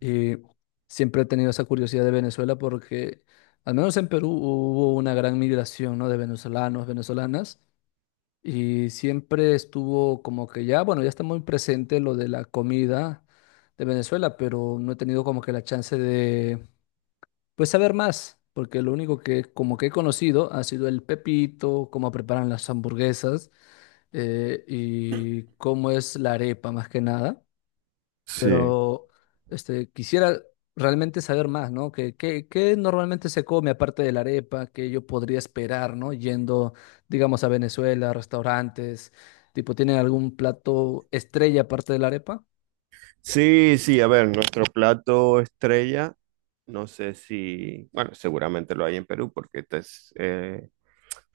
Y siempre he tenido esa curiosidad de Venezuela porque, al menos en Perú, hubo una gran migración, ¿no? De venezolanos, venezolanas, y siempre estuvo como que ya, bueno, ya está muy presente lo de la comida de Venezuela, pero no he tenido como que la chance de, pues, saber más, porque lo único que como que he conocido ha sido el pepito, cómo preparan las hamburguesas y cómo es la arepa más que nada. Sí, Pero quisiera realmente saber más, ¿no? ¿Qué normalmente se come aparte de la arepa? ¿Qué yo podría esperar, ¿no? Yendo, digamos, a Venezuela, restaurantes, tipo, ¿tienen algún plato estrella aparte de la arepa? sí, a ver, nuestro plato estrella, no sé si, bueno, seguramente lo hay en Perú porque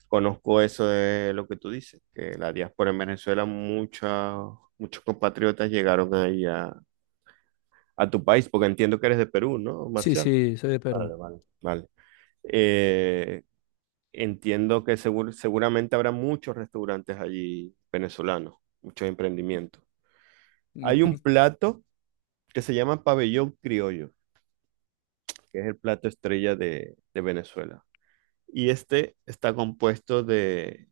conozco eso de lo que tú dices, que la diáspora en Venezuela, muchos compatriotas llegaron ahí a tu país, porque entiendo que eres de Perú, ¿no, Sí, Marcial? sí, soy de Vale, Perú. vale. Vale. Eh, entiendo que seguramente habrá muchos restaurantes allí venezolanos, muchos emprendimientos. Hay un Ujú. plato que se llama pabellón criollo, que es el plato estrella de Venezuela. Y este está compuesto de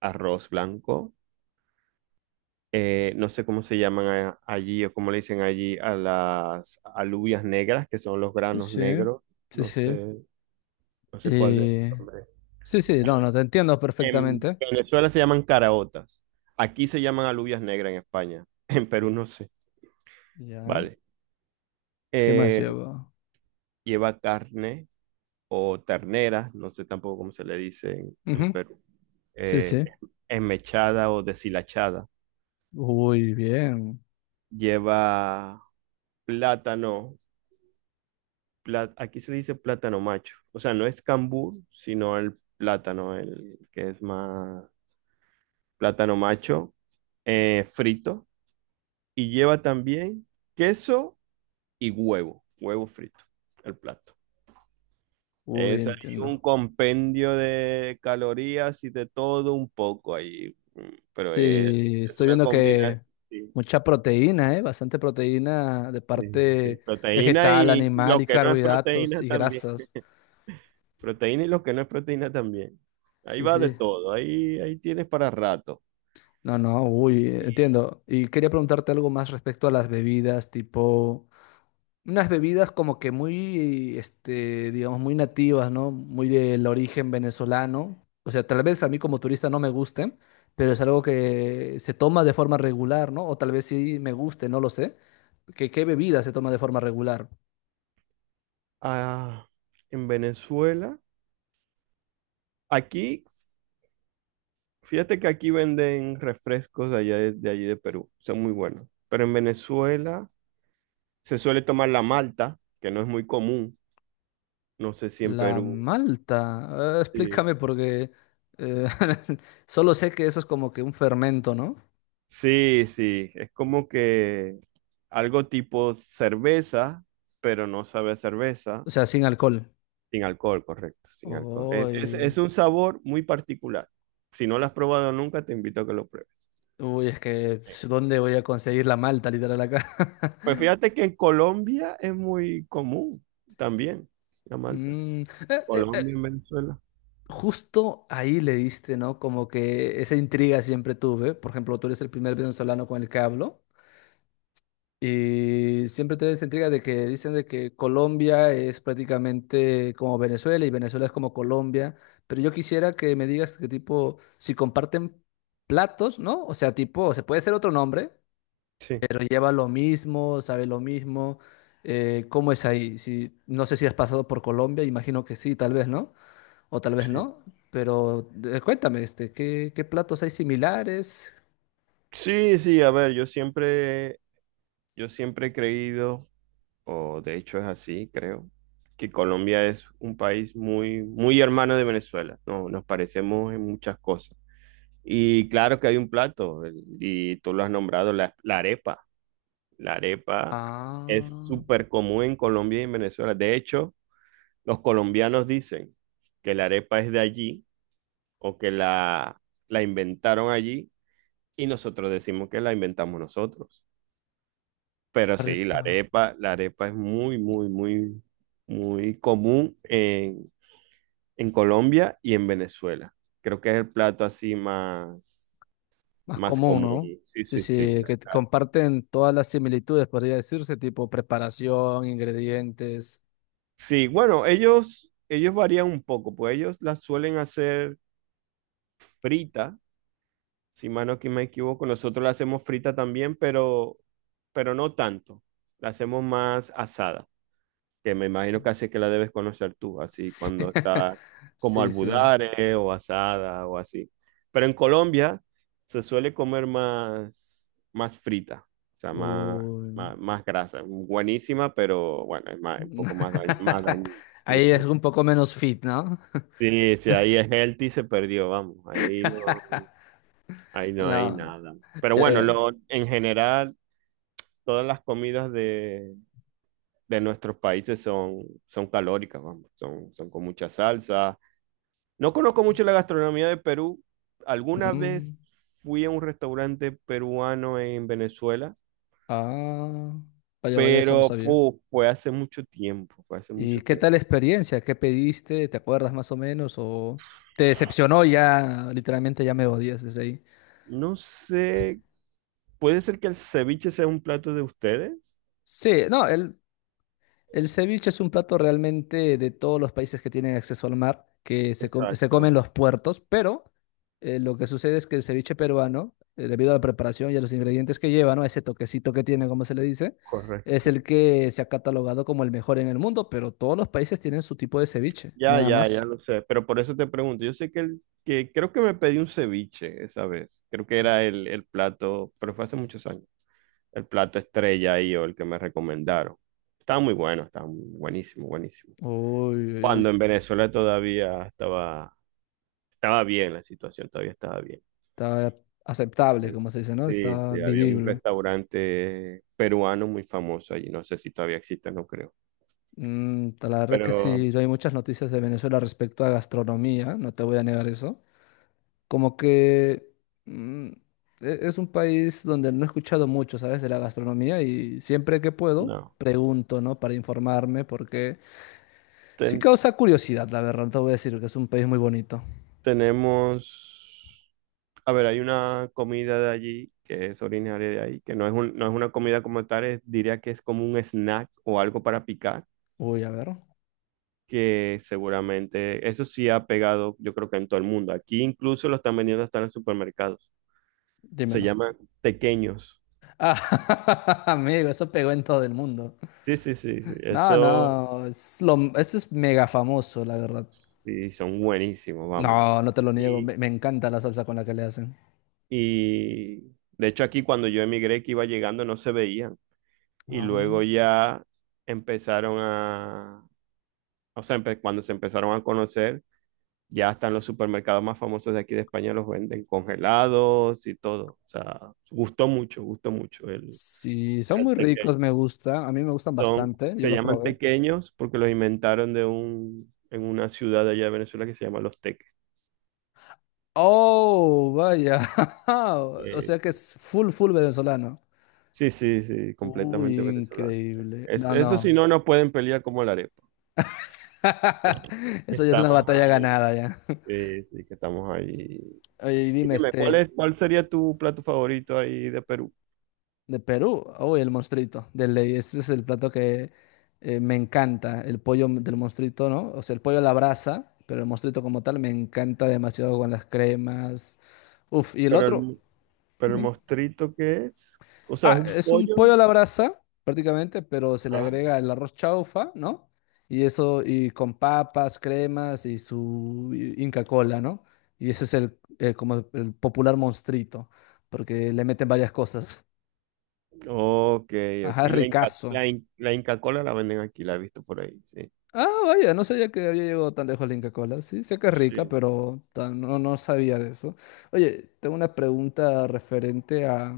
arroz blanco, no sé cómo se llaman allí o cómo le dicen allí a las alubias negras, que son los Sí, granos sí, negros, sí, no sí. sé, no sé cuál es el Eh, nombre. sí, sí, no, no, te entiendo En perfectamente. Venezuela se llaman caraotas, aquí se llaman alubias negras en España, en Perú no sé, Ya, vale. ¿qué más Eh, lleva? lleva carne o ternera, no sé tampoco cómo se le dice en Ujú. Perú. Sí, eh, sí. enmechada o deshilachada. Uy, bien. Lleva plátano, aquí se dice plátano macho, o sea, no es cambur, sino el plátano, el que es más plátano macho, frito. Y lleva también queso y huevo, huevo frito, el plato. Uy, Es ahí un entiendo. compendio de calorías y de todo un poco ahí, pero Sí, es estoy una viendo combinación. que Sí. mucha proteína, ¿eh? Bastante proteína de Sí, sí, parte proteína vegetal, y animal lo y que no es carbohidratos proteína y también. grasas. Proteína y lo que no es proteína también. Ahí Sí, va de sí. todo, ahí, ahí tienes para rato. No, no, uy, entiendo. Y quería preguntarte algo más respecto a las bebidas, tipo unas bebidas como que muy, este, digamos, muy nativas, ¿no? Muy del origen venezolano. O sea, tal vez a mí como turista no me gusten, pero es algo que se toma de forma regular, ¿no? O tal vez sí me guste, no lo sé. ¿Qué bebida se toma de forma regular? Ah, en Venezuela, aquí, fíjate que aquí venden refrescos de allá de allí de Perú, son muy buenos. Pero en Venezuela se suele tomar la malta, que no es muy común. No sé si en La Perú. malta. Sí, explícame porque eh, solo sé que eso es como que un fermento, ¿no? sí, es como que algo tipo cerveza, pero no sabe a cerveza. O sea, sin alcohol. Sin alcohol, correcto, sin alcohol. Uy, Es un sabor muy particular. Si no lo has probado nunca, te invito a que lo pruebes. uy, es que Eh, ¿dónde voy a conseguir la malta literal acá? Pues fíjate que en Colombia es muy común también la malta. Mm, eh, eh, eh, Colombia, en Venezuela. justo ahí le diste, ¿no? Como que esa intriga siempre tuve. Por ejemplo, tú eres el primer venezolano con el que hablo. Y siempre tuve esa intriga de que dicen de que Colombia es prácticamente como Venezuela y Venezuela es como Colombia. Pero yo quisiera que me digas que tipo, si comparten platos, ¿no? O sea, tipo, se puede ser otro nombre, Sí, pero lleva lo mismo, sabe lo mismo. ¿Cómo es ahí? Si, no sé si has pasado por Colombia, imagino que sí, tal vez, ¿no? O tal vez sí. no, pero cuéntame, ¿qué platos hay similares? Sí, sí, a ver, yo siempre he creído, o de hecho es así, creo, que Colombia es un país muy, muy hermano de Venezuela. No, nos parecemos en muchas cosas. Y claro que hay un plato, y tú lo has nombrado, la arepa. La arepa es Ah, súper común en Colombia y en Venezuela. De hecho, los colombianos dicen que la arepa es de allí o que la inventaron allí y nosotros decimos que la inventamos nosotros. Pero sí, arepa, la arepa es muy, muy, muy, muy común en Colombia y en Venezuela. Creo que es el plato así más, más más común, común. ¿no? Sí, Sí, sí, sí. sí, que comparten todas las similitudes, podría decirse, tipo preparación, ingredientes. Sí, bueno, ellos varían un poco, pues ellos las suelen hacer frita, si mano aquí me equivoco, nosotros la hacemos frita también, pero no tanto. La hacemos más asada, que me imagino que así que la debes conocer tú, así Sí, cuando está como sí. Sí. albudare o asada o así. Pero en Colombia se suele comer más, más frita, o sea, más, Uy. más, más grasa. Buenísima, pero bueno, es más, un poco más, más dañina. Sí, Ahí sí. es un poco menos fit, ¿no? Sí, sí, ahí es healthy, se perdió, vamos, ahí no. Ahí no hay No, nada. Pero ya, bueno, ya. lo, en general, todas las comidas de nuestros países son, son calóricas, vamos, son, son con mucha salsa. No conozco mucho la gastronomía de Perú. Alguna Mm. vez fui a un restaurante peruano en Venezuela, Ah, vaya, vaya, eso no pero sabía. Fue hace mucho tiempo, fue hace ¿Y mucho qué tiempo. tal la experiencia? ¿Qué pediste? ¿Te acuerdas más o menos? ¿O te decepcionó ya? Literalmente ya me odias desde ahí. No sé, puede ser que el ceviche sea un plato de ustedes. Sí, no, el ceviche es un plato realmente de todos los países que tienen acceso al mar, que se, se Exacto, comen los puertos, pero lo que sucede es que el ceviche peruano, debido a la preparación y a los ingredientes que lleva, ¿no? Ese toquecito que tiene, como se le dice, es correcto. el que se ha catalogado como el mejor en el mundo, pero todos los países tienen su tipo de ceviche, Ya, nada ya, ya más. lo sé, pero por eso te pregunto, yo sé que, el, que creo que me pedí un ceviche esa vez, creo que era el plato, pero fue hace muchos años, el plato estrella ahí o el que me recomendaron. Estaba muy bueno, buenísimo, buenísimo. Uy, uy, Cuando uy. en Venezuela todavía estaba, estaba bien la situación, todavía estaba bien. Está aceptable, Sí, como se dice, ¿no? sí, Está sí, había un vivible. restaurante peruano muy famoso allí, no sé si todavía existe, no creo, Mm, la verdad que pero sí, no hay muchas noticias de Venezuela respecto a gastronomía, no te voy a negar eso. Como que mm, es un país donde no he escuchado mucho, ¿sabes? De la gastronomía y siempre que puedo no. pregunto, ¿no? Para informarme, porque sí ten- causa curiosidad, la verdad, no te voy a decir que es un país muy bonito. Tenemos, a ver, hay una comida de allí que es originaria de ahí, que no es una comida como tal, diría que es como un snack o algo para picar, Uy, a ver, que seguramente eso sí ha pegado, yo creo que en todo el mundo. Aquí incluso lo están vendiendo hasta en los supermercados. Se dímelo. llaman tequeños. Ah, amigo, eso pegó en todo el mundo. Sí, sí, sí, sí. No, Eso no, ese es mega famoso, la verdad. sí, son buenísimos, vamos. No, no te lo niego, Y, me encanta la salsa con la que le hacen. y de hecho aquí cuando yo emigré que iba llegando no se veían, y Ah. luego ya empezaron a, o sea, cuando se empezaron a conocer, ya hasta en los supermercados más famosos de aquí de España los venden congelados y todo. O sea, gustó mucho Sí, son el muy ricos, tequeño. me gusta, a mí me gustan Son, bastante, yo se los llaman probé. tequeños porque los inventaron de un, en una ciudad de allá de Venezuela que se llama Los Teques. Oh, vaya, o sea que Sí. es full, full venezolano. Sí, sí, sí, completamente Uy, venezolano. increíble. Es, No, eso si no. no, no pueden pelear como la arepa. Que Eso ya es una estamos batalla ahí. ganada ya. Sí, sí, que estamos ahí. Oye, y Y dime, dime, ¿cuál es, cuál sería tu plato favorito ahí de Perú? de Perú, uy, el monstruito de ley, ese es el plato que me encanta, el pollo del monstruito, ¿no? O sea, el pollo a la brasa, pero el monstruito como tal me encanta demasiado con las cremas. Uf, y el Pero otro, el, pero el ujú. mostrito, ¿qué es? O sea, ¿es Ah, un es un pollo? pollo a la brasa prácticamente, pero se le Ah, agrega el arroz chaufa, ¿no? Y eso, y con papas, cremas y su Inca Cola, ¿no? Y ese es el, como el popular monstruito, porque le meten varias cosas. ok, ok. Ajá, es La Inca, ricazo. La Inca Kola la venden aquí, la he visto por ahí, sí. Ah, vaya, no sabía que había llegado tan lejos la Inca Kola. Sí, sé que es rica, Sí. pero tan- no, no sabía de eso. Oye, tengo una pregunta referente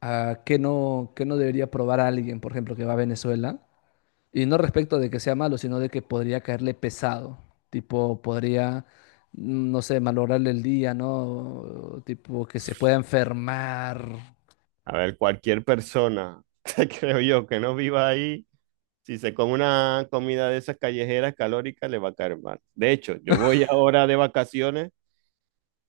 a qué no debería probar alguien, por ejemplo, que va a Venezuela. Y no respecto de que sea malo, sino de que podría caerle pesado. Tipo, podría, mm, no sé, malograrle el día, ¿no? Tipo, que se pueda enfermar. A ver, cualquier persona, creo yo, que no viva ahí, si se come una comida de esas callejeras calóricas, le va a caer mal. De hecho, yo voy ahora de vacaciones.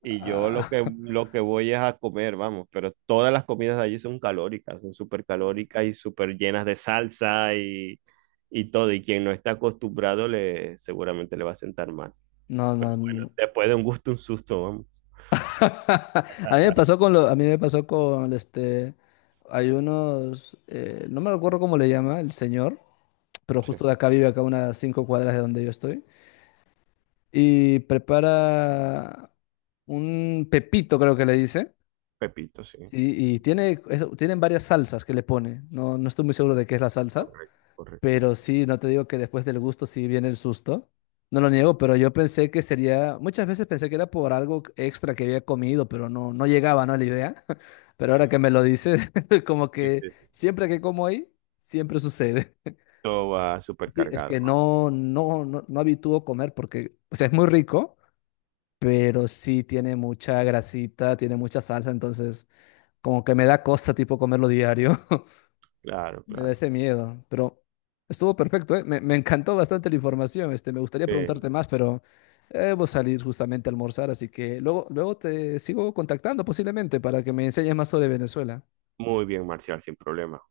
Y yo Ah, lo que voy es a comer, vamos, pero todas las comidas de allí son calóricas, son súper calóricas y súper llenas de salsa y todo. Y quien no está acostumbrado le, seguramente le va a sentar mal. no, no, Pero bueno, no. después de un gusto, un susto, vamos. A mí me pasó con lo, a mí me pasó con hay unos, no me acuerdo cómo le llama el señor, pero Sí, justo de acá vive acá unas cinco cuadras de donde yo estoy y prepara un pepito creo que le dice, pepito, sí. sí, y tiene, tienen varias salsas que le pone, no, no estoy muy seguro de qué es la salsa, Correcto, correcto. pero sí, no te digo que después del gusto sí viene el susto. No lo niego, pero yo pensé que sería, muchas veces pensé que era por algo extra que había comido, pero no, no llegaba, ¿no? La idea. Pero ahora que me lo dices, como Sí, que sí, sí, sí. siempre que como ahí, siempre sucede. Todo va súper Sí, es cargado. que no, no, no, no habitúo comer porque, o sea, es muy rico, pero sí tiene mucha grasita, tiene mucha salsa, entonces como que me da cosa tipo comerlo diario. Claro, Me da claro. ese miedo, pero estuvo perfecto, ¿eh? Me encantó bastante la información. Me gustaría Eh, preguntarte más, pero debo salir justamente a almorzar, así que luego, luego te sigo contactando posiblemente para que me enseñes más sobre Venezuela. muy bien, Marcial, sin problema.